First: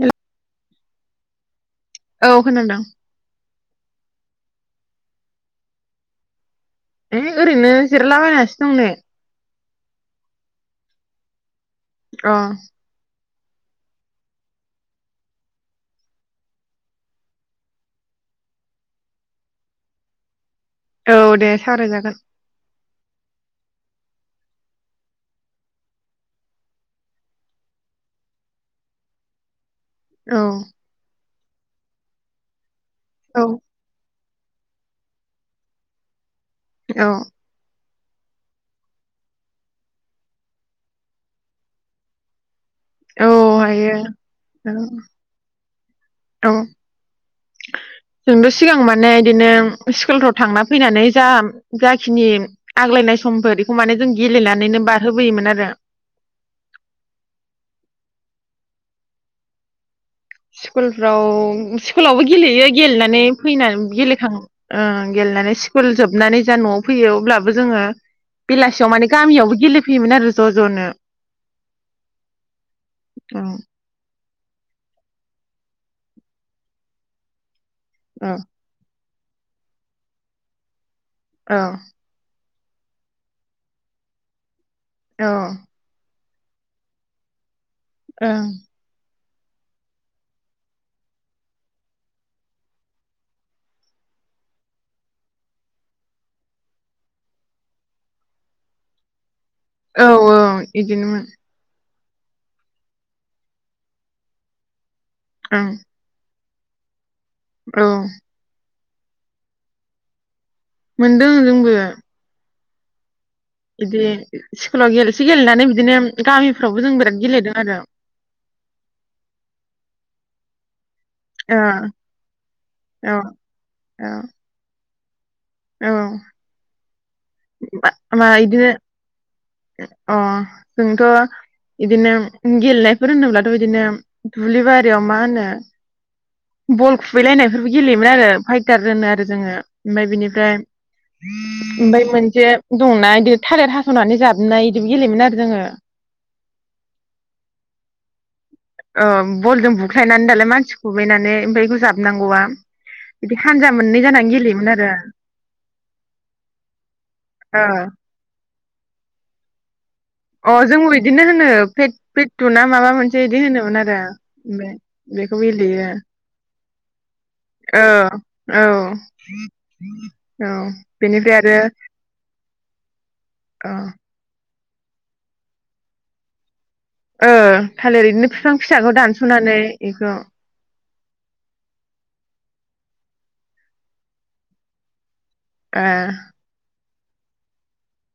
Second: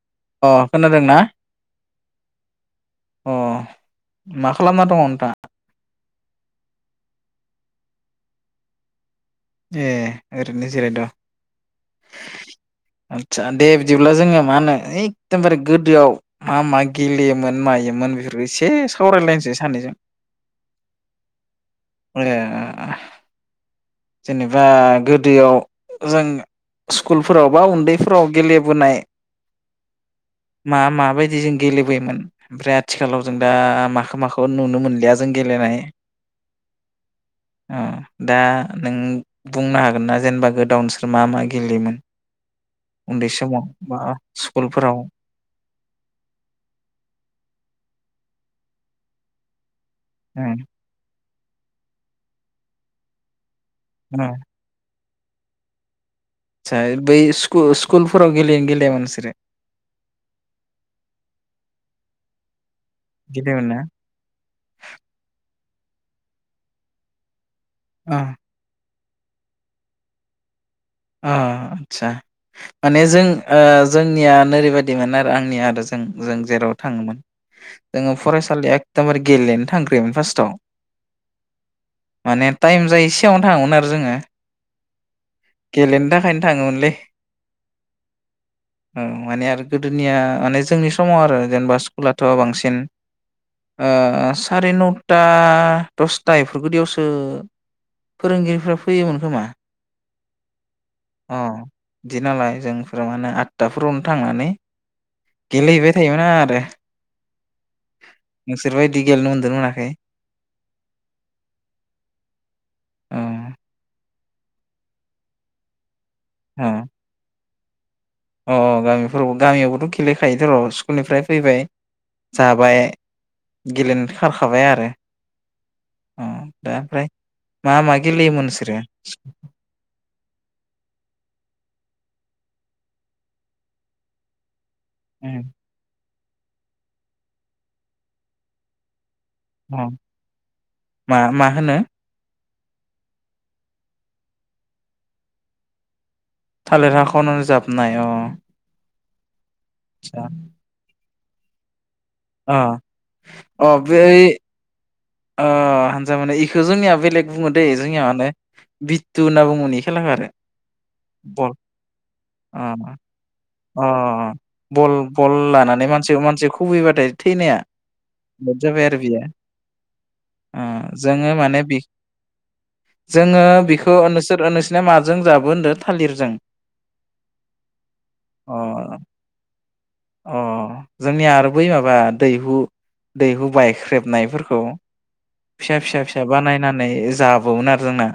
हेल' अ खोनादों ना औ खोनादोंं मा खालामना दङ नोंथांङा होइ ओरैनो जिरलाबायनासो दंनो ए ओरैनो जिराद' अ आदसा दे बिदिब्ला जोङो मा होनो एखदम बारे गोदोआव मा मा गेलेयोमोन मायोमोन बेफोरखौ एसे सावरायलायसै सानैजों औ दे सावरायजागोन ओ जेनेबा गोदोयाव जों स्कुलफोराव बा उन्दैफोराव गेलेबोनाय औ मा माबाय बिदि जों गेलेबोयोमोन बिराद आथिखालाव जों औ दा माखो माखो थ' नुनो मोनलिया जों गेलेनाय औ अ दा नों बुंनो हागोन ना जेनेबा गोदोयाव नोंसोर मा मा गेलेयोमोन उन्दै औ समाव हायो बा औ स्कुलफोराव औ जोंथ' सिगां माने बिदिनो स्कुलफ्राव उम थांना फैनानै जा जाखिनि आग्लायनाय समफोर खौ माने जों उम गेलेनानैनो बास होबोयोमोन आरो आदसा बै स्कुलफोराव गेलेयो ना गेलेयामोन नोंसोरो स्कुलफ्राव स्कुलावबो गेलेयो गेलेनानै गेलेयोमोन ना फैनानै गेलेखां गेलेनानै सि स्कुल जोबनानै जा न'आव फैयो अब्ला जोङो अ बेलासियाव माने गामियावबो गेलेफैयोमोन आरो ज' ज'नो अ आदसा माने जों औ ओ जोंनिया नोरैबायदिमोन आरो आंनि आरो जों जों जेराव थाङोमोन जोङो औ फरायसालिया एगदमबारे गेलेनो थांग्रोयोमोन फार्स्टआव औ माने टाइम जायो सिगाङावनो थाङोमोन आरो जोङो औ गेलेनो थाखाय थाङोमोनलै ओं औ माने आरो गोदोनिया माने जोंनि समाव आरो जेनेबा स्कुलाथ' बांसिन ओ साराय नथा दसथा बेफोरबायदियावसो फोरोंगिरिफ्रा फैयोमोन खोमा औ औ बिदिनोमोन अ बिदि नालाय जोंफोरा माने आठथाफोरावनो थांनानै ओं गेलेहैबाय थायोमोना आरो औ बिसोरबायदि गेलेनो मोनदों ना मोनाखै मोनदों जोंबो अ बिदि स्कुलाव गेलसि गेलनानै बिदिनो अ गामिफ्रावबो जों बिराद गेलेदों आरो अ गामिफोरावबो गामियावबोथ' गेलेखायोथ' स्कुलनिफ्राय फैबाय जाबाय ओ गेलेनो औ खारखाबाय आरो औ अ दा ओमफ्राय मा मा गेलेयोमोन बिदिनो नोंसोरो अ जोंथ' इदिनो गेलेनायफोर होनोब्लाथ' बिदिनो दुब्लि बारि याव मा उम होनो बल खुबैलायनायफोरबो गेलेयोमोन आरो फाइटार होनो आरो जोङो अ ओमफ्राय बिनिफ्राय मा मा होनो ओमफ्राय मोनसे दंना बिदि थालिर हास'नानै जाबनाय बिदि गेलेयोमोन आरो जोङो थालिर हाखावना जाबनाय अ ओ बलजों बुख्लायनानै दालाय मानसिखौ [unintelligible] जोबनांगौआ अ बिदि अ हानजा बै मोननै जानानै गेलेयोमोन आरो अ हानजा माने इखौ जोंनिया बेलेग बुङो दैे जोंनिया माने बित्यु होनना बुङोमोन खेलाखौ आरो अ जोंबो बिदिनो बल होनोे फेट फेटटु ना अ माबा मोनसे बिदि होनोमोन अ आरो बल बल बेखौ लानानै गेलेयो मानसि मानसि खुबैबाथाय थैनाया औ लेट औ जाबाय आरो बियो औ ओ जोङो बेनिफ्राय आरो माने बे जोङो ओ बिखौ नोंसोर अ नों नोंसिना माजों जाबो होनदो थालिरजों ओ थालिर ओरैनो बिफां फिसाखौ अ दानस'नानै इखौ अ जोंनिया आरो बै माबा दैहु दैहु बायख्रेबनायफोर औ फिसा फिसा फिसा ओ बानायनानै जाबावोमोन आरो जोंना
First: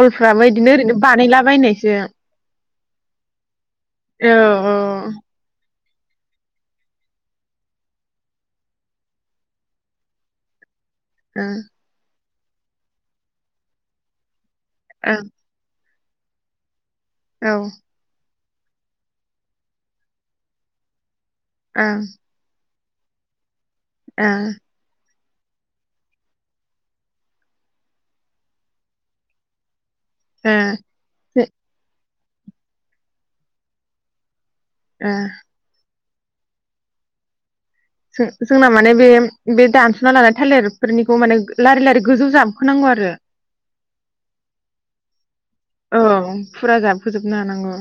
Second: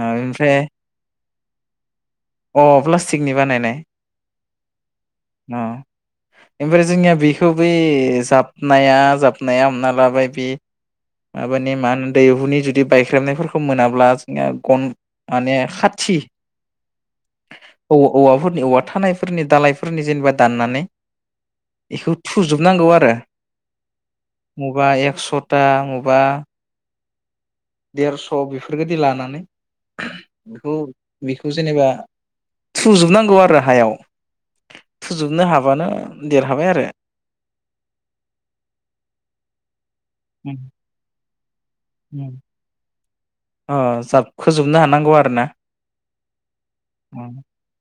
ओ ओमफ्राय बिदिनो ओरैनो बानायलाबायनायसो अ प्लास्टिकनि बानायनाय औ औ अ ओमफ्राय जोंनिया बेखौ बे जाबनाया जाब नाया हमना लाबाय बि ओं माबानि मान दैहुनि जुदि बायख्रेबनायफोरखौ मोनाब्ला जोंना कन औ माने खात थि ओं औ औवाफोर नि औवा थानायफोरनि दालायफोरनि जेनेबा दाननानै ओं बेखौ थुजोबनांगौ आ [unintelligible] मुगा एकस' था मबा देरस' बेफोरबायदि लानानै बेखौ ओ बेखौ जेनेबा थुजोबनांगौ आरो हायाव थुजोबनो हाबानो देरहाबाय आरो थों जोंना माने बे बे दान्स' सुना लानाय थालिरफोरनिखौ माने लारि लारि गोजौ जाबखोनांगौ आरो अ जाबखोजोबनो हानांगौ आरो ना औ फुरा जाबखोजोबनो अ हानांगौ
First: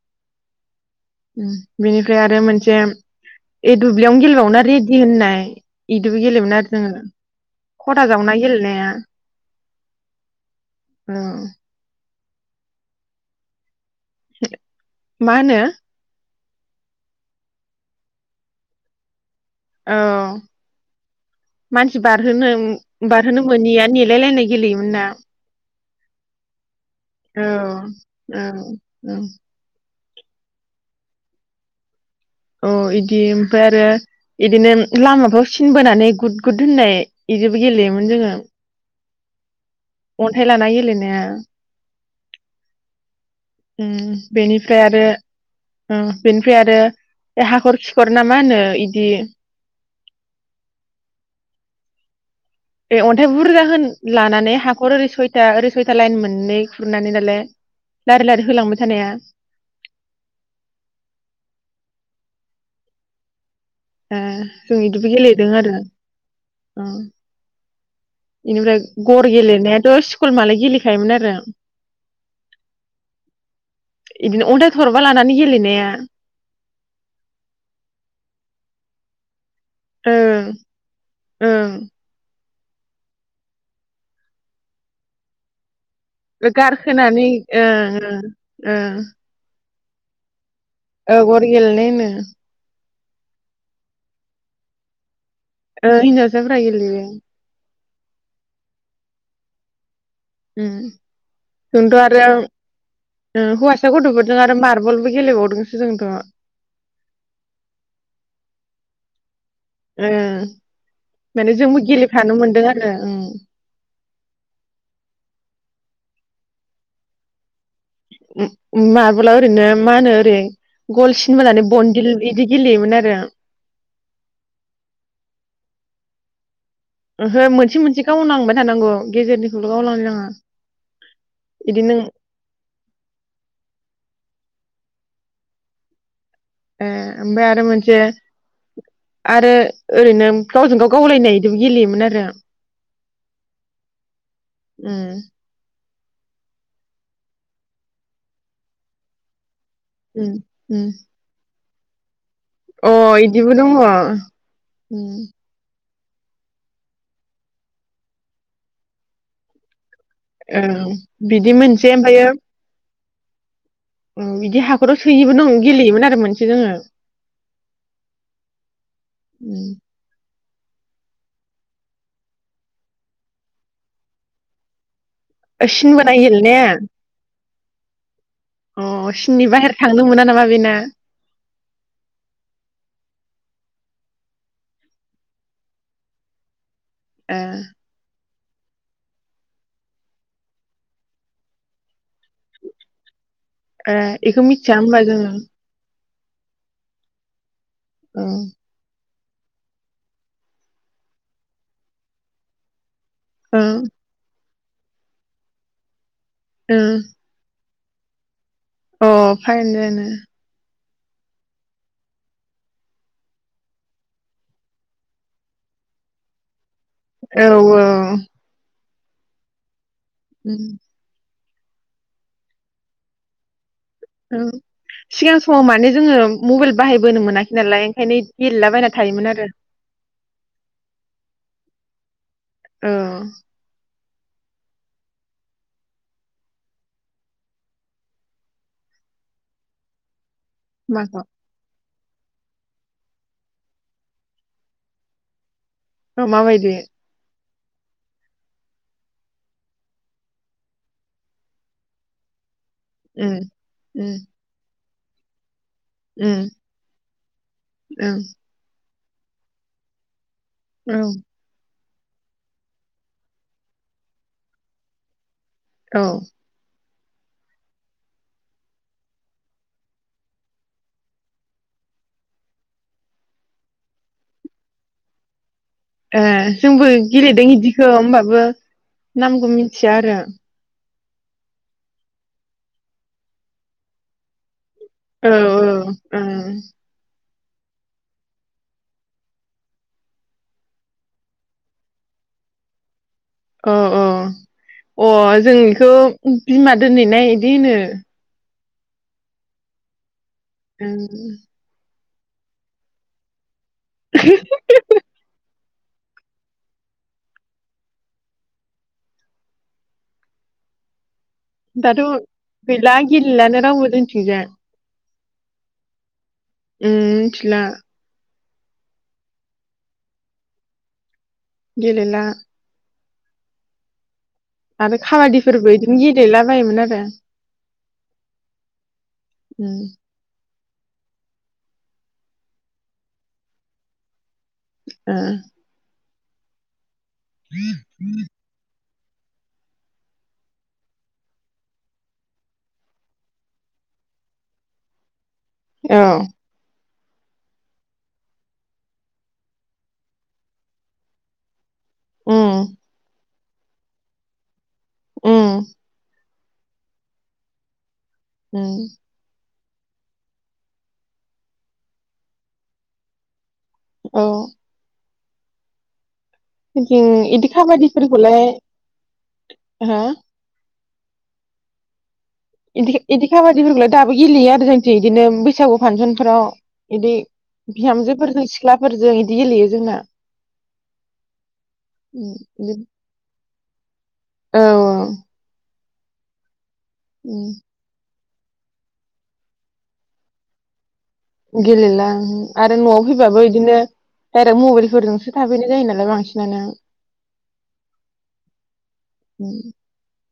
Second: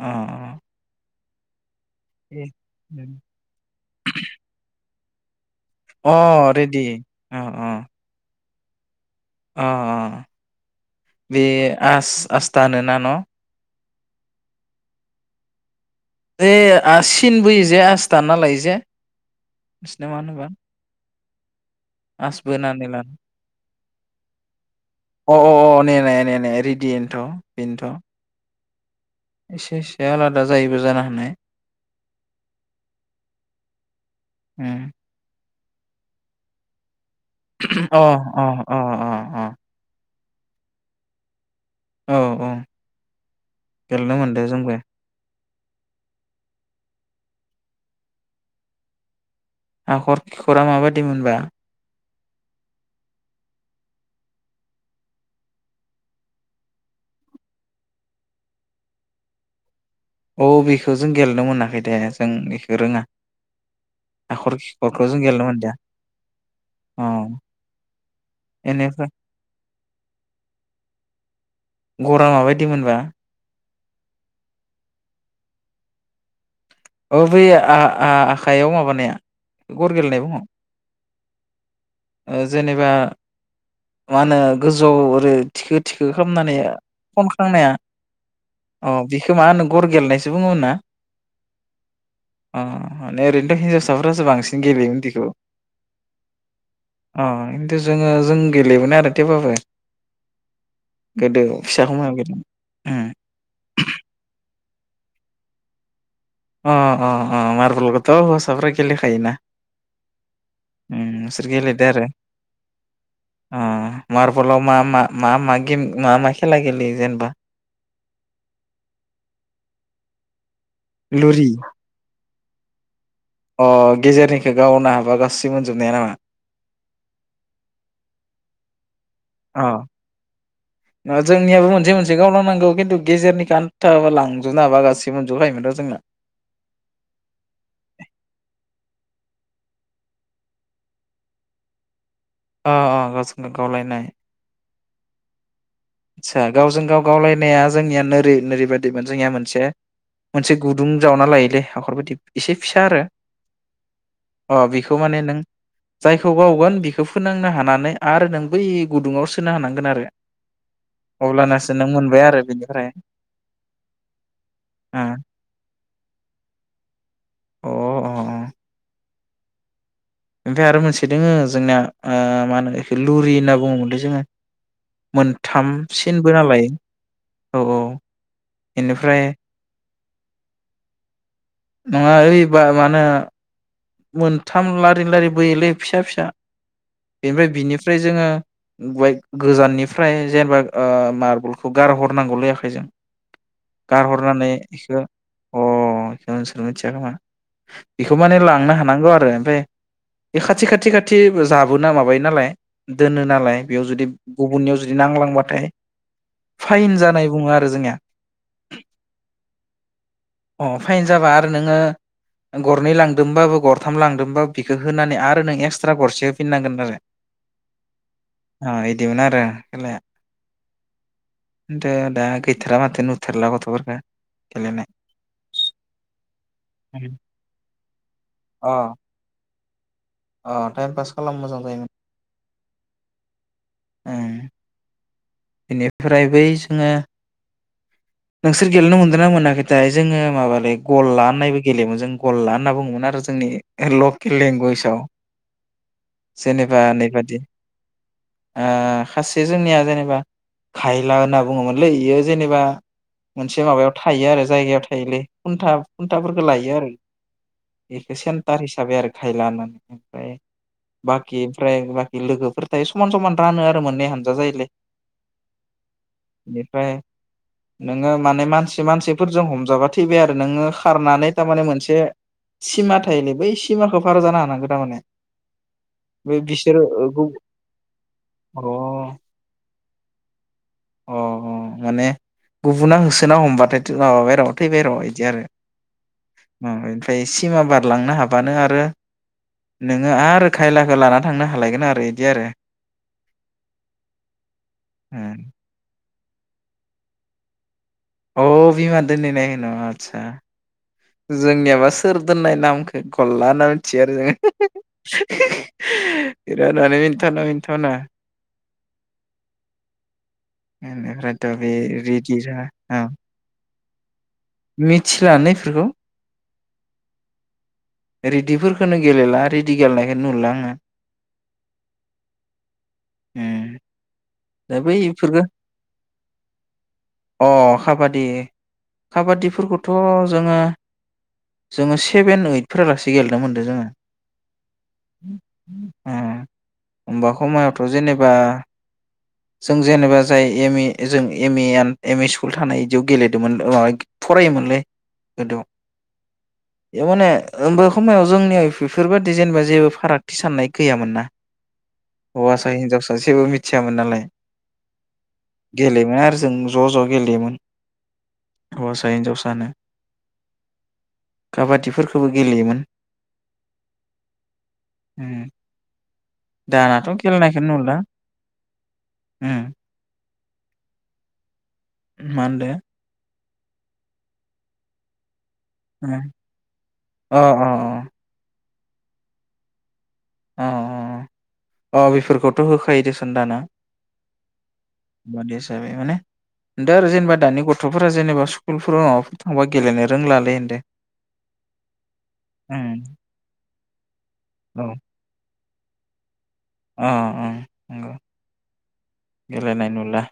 अ उम बिनिफ्राय आरो मोनसे ए दुब्लियावनो गेलेबावोना रेद दि होननाय बिदिबो अ गेलेयोमोन आरो रेडि जोङो अ खथा जावना गेले नाया अ बे आस आस्था होनो ना न मा होनो दे आसिन बोयो जे आस दानना लायो जे औ बिसोना मा होनोबा मानसि बारहोनो आसबो होननानै लानो बारहोनो मोनोैया नेलायलायनाय गेलेयोमोन ना अ अ ने ने ने ने रेडियनोथ' औ बेनोथ' औ औ एसे एसे बे आलादा जायोबो जानो हानाय अ इदि ओमफ्राय आरो बिदिनो उम। लामाफ्राव थिनबोनानै गुद गुद होननाय इदिबो अ गेलेयोमोन जोङो अ अ अ अ अन्थाइ लानाया गेलेनाया औ औ उम गेलेनो मोनदो जोंबो बेनिफ्राय आरो ओ बेनिफ्राय आरो हाखर खिखर ना मा होनो बिदि हाखर खिखरा माबायदि मोनबा ए अन्थाइ बुरजा होन लानानै हाखर ओरै सयथा ओरै सयथा लाइन मोननै खुरनानै नालाय लारि लारि होलांबाय थानाया औ बेखौ जों गेलेनो मोनाखै दे जों बेखौ रोङा ए हाखर जों खिखरखौ बिदिबो गेलेनो गेलेदों आरो मोनदिया अ अ बेनिफ्राय गर गेलेनायाथ' स्कुल मालाय गेलेखायोमोन आरो गरा माबायदि मोनबा बिदिनो अन्थाइ थरबा लानानै गेलेनाया औ बै आ-आ-आखायाव माबानाया गर गेलेनाय बुङो ओं ओं ओ जेनेबा मा होनो गोजौ ओरै थिकेट गारहोनानै ओ ओ अ बेखौ मा होनो गर गेलेनायसो बुङो ना ओ गर गेलनाय होनो अ माने ओरैनोथ' हिन्जावसाफोरासो बांसिन गेलेयोमोन बिदिखौ ओं हिनजावफोरा गेलेयो खिन्थु जोङो जोंङो जों गेलेयोमोन आरो थेवबाबो उम गोदो फिसा जोंथ' खमायाव आरो गेलेयोमोन उम हौवासा गथ'फोरजों आरो मारबल फुटबलबो गेलेबावदोंसो जोंथ' अ अ अ मार्बलखौथ' हौवासाफ्रा गेलेखायोना ओं उम बिसोर माने जोंबो गेलेदो आरो गेलेफानो मोनदों आरो उम अ मार्बलाव मा मा मा मा गेम मा मा खेला गेलेयो जेनेबा मार्बल ओरैनो मा होनो ओरै लुरि गलसिनबनानै बनदि बिदि गेलेयोमोन आरो अ गेजेरनिखौ गावनो हाबा गाससिबो मोनजोबनाया नामा ओहो मोनसे मोनसे गावलांबाय थानांगौ अ गेजेरनिखौल' गावलांनो नाङा ओ जोंनियाबो इदि मोनसे नों मोनसे गावल नांगौ खिन्थु गेजेरनि आन्थाबाला लांजोब नाबा गाससिबो मोनजोबखायोमोन र जोंना ए ओमफ्राय आरो मोनसे आरो ओरैनो गावजों गाव गावलायनायदि गेलेयोमोन आरो अ अ गावजोंनो गावलायनाय उम आतसा गावजों गाव गावलायनाया जोंनिया नोरै नोरै बायदिमोन जोंनिया मोनसे उम मोनसे उम गुदुं जावना लायोलै हाखर बायदि एसे फिसा अ आरो इदिबो दङ अ बेखौ माने नों जायखौ बावगोन बेखौ फोनांनो हानानै आरो नों बै गुदुङाव सोनो हानांगोन आरो औ बिदि अब्लानासो नों मोनसेै मोनबाय ओमफायो आरो बेनिफ्राय ओ बिदि हाखराव अ सोयो बो नों दं गेलेयोमोन आरो मोनसे जोङो अ उम ओमफाय आरो मोनसे दोङो जोंनाया ओ मा होनो एखो लुरि होनना बुङोम मोनलै जोङो ओ मोनथाम सिन बोनाय सिनबो गेलेनाया नालाय औ औ अ बेनिफ्राय सिननि बाहेर थांनो मोना नामा बेना नङा ओइ बा मा होनो मोनथाम लारि लारि बोयोलै फिसा फिसा ए बेनिफ्राय बिनिफ्राय जोङो गंआइ गोजाननिफ्राय जेनेबा ओ मार्बलखौ गारहरनांगौ लै आखायजों ए इखौ गारहरनानै मिथिया होमबा बेखौ जोङो अ बेखौ नोंसोर मिथिया खोमा बेखौ माने ओं ला नांगौ आरो ओमफ्राय बे खाथि खाथि खाथि जाबोना माबायो नालाय दोनो नालाय ओं बेयाव जुदि गुबुननियाव जुदि नांलांबाथाय फाइन ओं जानाय बुङो आरो जोंनिया [inaudible] अ फाइन जानो अ फाइन जाबा आरो नोङो गरनै लां दोंबाबो गरथाम लांदोंबाबो बिखौ होनानै आरो नों एक्सट्रा गरसे होफिननांगोन आरो औ औ अ इदिमोन आरो खेलाया उम थो दा गैथारा माथो नुथारला गथ'फोर ओ सिगां समाव माने जोङो मबाइल बाहायबोनो मोनाखै नालाय ओंखायनो गेलेला बायना अ थायोमोन आरो [unintelligible] अ टाइम पास खालाम मोजां जायो मोन औ ओं बेनिफ्राय बै जोङो नोंसोर गेलेनो मोनदोंना मोनाखै थाय जोङो माबालै माखौ गल्ला होननायबो गेलेयो जों गलला होनना बुङोमोन आरो जोंनि लकेल लेंगुवेजाव औ माबायदि जेनेबा नेैबादि ओ खासे जोंनिया जेनेबा खायला होनना बुङोमोनलै इयो जेनेबा उम मोनसे माबायाव उम थायो आरो जायगायाव थायोलै खुन्था खुन्थाफोरखौ लायो आरो बेखौ उम सेन्टार हिसाबै आरो फाइ लानानै ओमफ्राय ओं बाखि ओमफ्राय लोगोफोर थायो समान समान रानो आरो मोननै हानजा जायोलै औ बेनिफ्राय नोङो माने मानसि मानसिफोरजों हमजाबा थैबाय आरो नोङो खारनानै थारमाने मोनसे सिमा थायोलै बै सिमाखौ फार जानो हानांगौ थारमाने ए बे बिसोरो जोंबो अ गेलेदों इदिखो होमबाबो नामख मिथिया आरो। अ अ माने गुबुना होसोना हमबाथाय'थ माबाबाय र' फैबायर' इदि औ आरो औ ओ इनफ्राय सिमा बारलांनो हाबानो आरो नोङो आरो खायलाखो लानानानै थांनो हालायगोन आरो इदि आरो। अ अ अ जोंनिखौ बिमा दोनहैनाय दिनो। अ बिमा दोनहैनाय होनो आत्सा ओं जोंनियाबास सोर दोननाय नामखौ गलला होनना थि आरोजों [unintelligible] बिराद माने मिन्थावना मिन्थावना [unintelligible] दाथ रेदिरा गैला औ गेलेलानो रावबो। जोंथिंजा मिथिलानो एफोरखौ उम मिथिला। रेडिफोरखोनो गेलेला रिडि गेलेनायखोनो नुला आङो। गेलेला उम दा आरो बैफोरखौ खाबादिफोरबो गदिनो गेलेला बायोमोन आरो। खाबादि खाबादि फोरखौथ' जोङो जोङो सेभेन ओइट फोरलासे गेलेनो मोन्दों जोङो। उम [inaudible] आ होमबा खमायावथ' जेनेबा जों जेनेबा जाय एम ए जों एम ए आन एम ए स्कुल थानाय इदियाव गेलेदोंमोन आ फरायोमोनलै। औ एवमाने होनबा समायाव जोंनियाव इबेफोरबायादि जेनेबा जेबो फारागथि साननाय गैयामोन ना हवासा उम हिनजावसा जेबो मिथ यामोन नालाय। उम गेलेयोमोन आरोज जों ज' ज' गेलेयोमोन। उम हौवासा हिनजावसानो। काबादिफोरखोबो गेलेयोमोन। औ हम बिदि इदि खाबादिफोरखौलाय उम हा मा होनदो इदि इदि खाबादिफोरखौलाय दाबो गेलेयो आरो जोंनिथिं बिदिनो बैसागु उम फांसनफोराव बिदि अ अ बिहामजोफोर सिख्लाफोरजों इदि गेलेयो जोंना अ अ अ उम बेफोरखौथ' इदि होखायो दोसन दाना औ औ जाबाय माने जेनेबा उम दानि गथ'फोरा जेनेबा स्कुलफोराव माबाफोर थांबा गेलेनो रोंलालै होनदों गेलेला आरो न'आव फैबाबो बिदिनो डाइरेक्ट औ मबलफोरजोंसो थाफैयो बिनो जायो नालाय बांसिन अ औ नंगौ उम गेलेनाय नुला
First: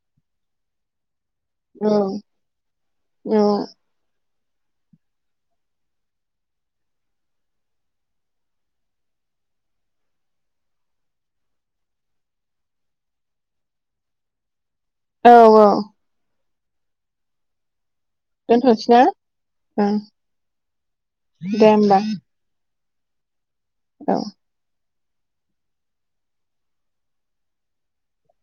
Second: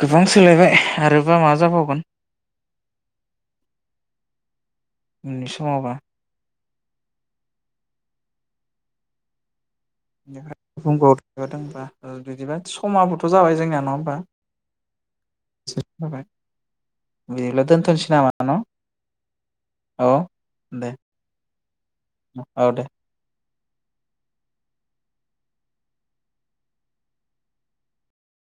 गोबां सोलायबाय आरो औ औ उननि समावबा [unintelligible] बिदिबा समाबोथ' जाबाय जोंनिया नङा होमबा औ औ जाबाय बिदिब्ला दोनथसै दोनथ'नोसै ना ओं औ दे दे होमबा औ दे औ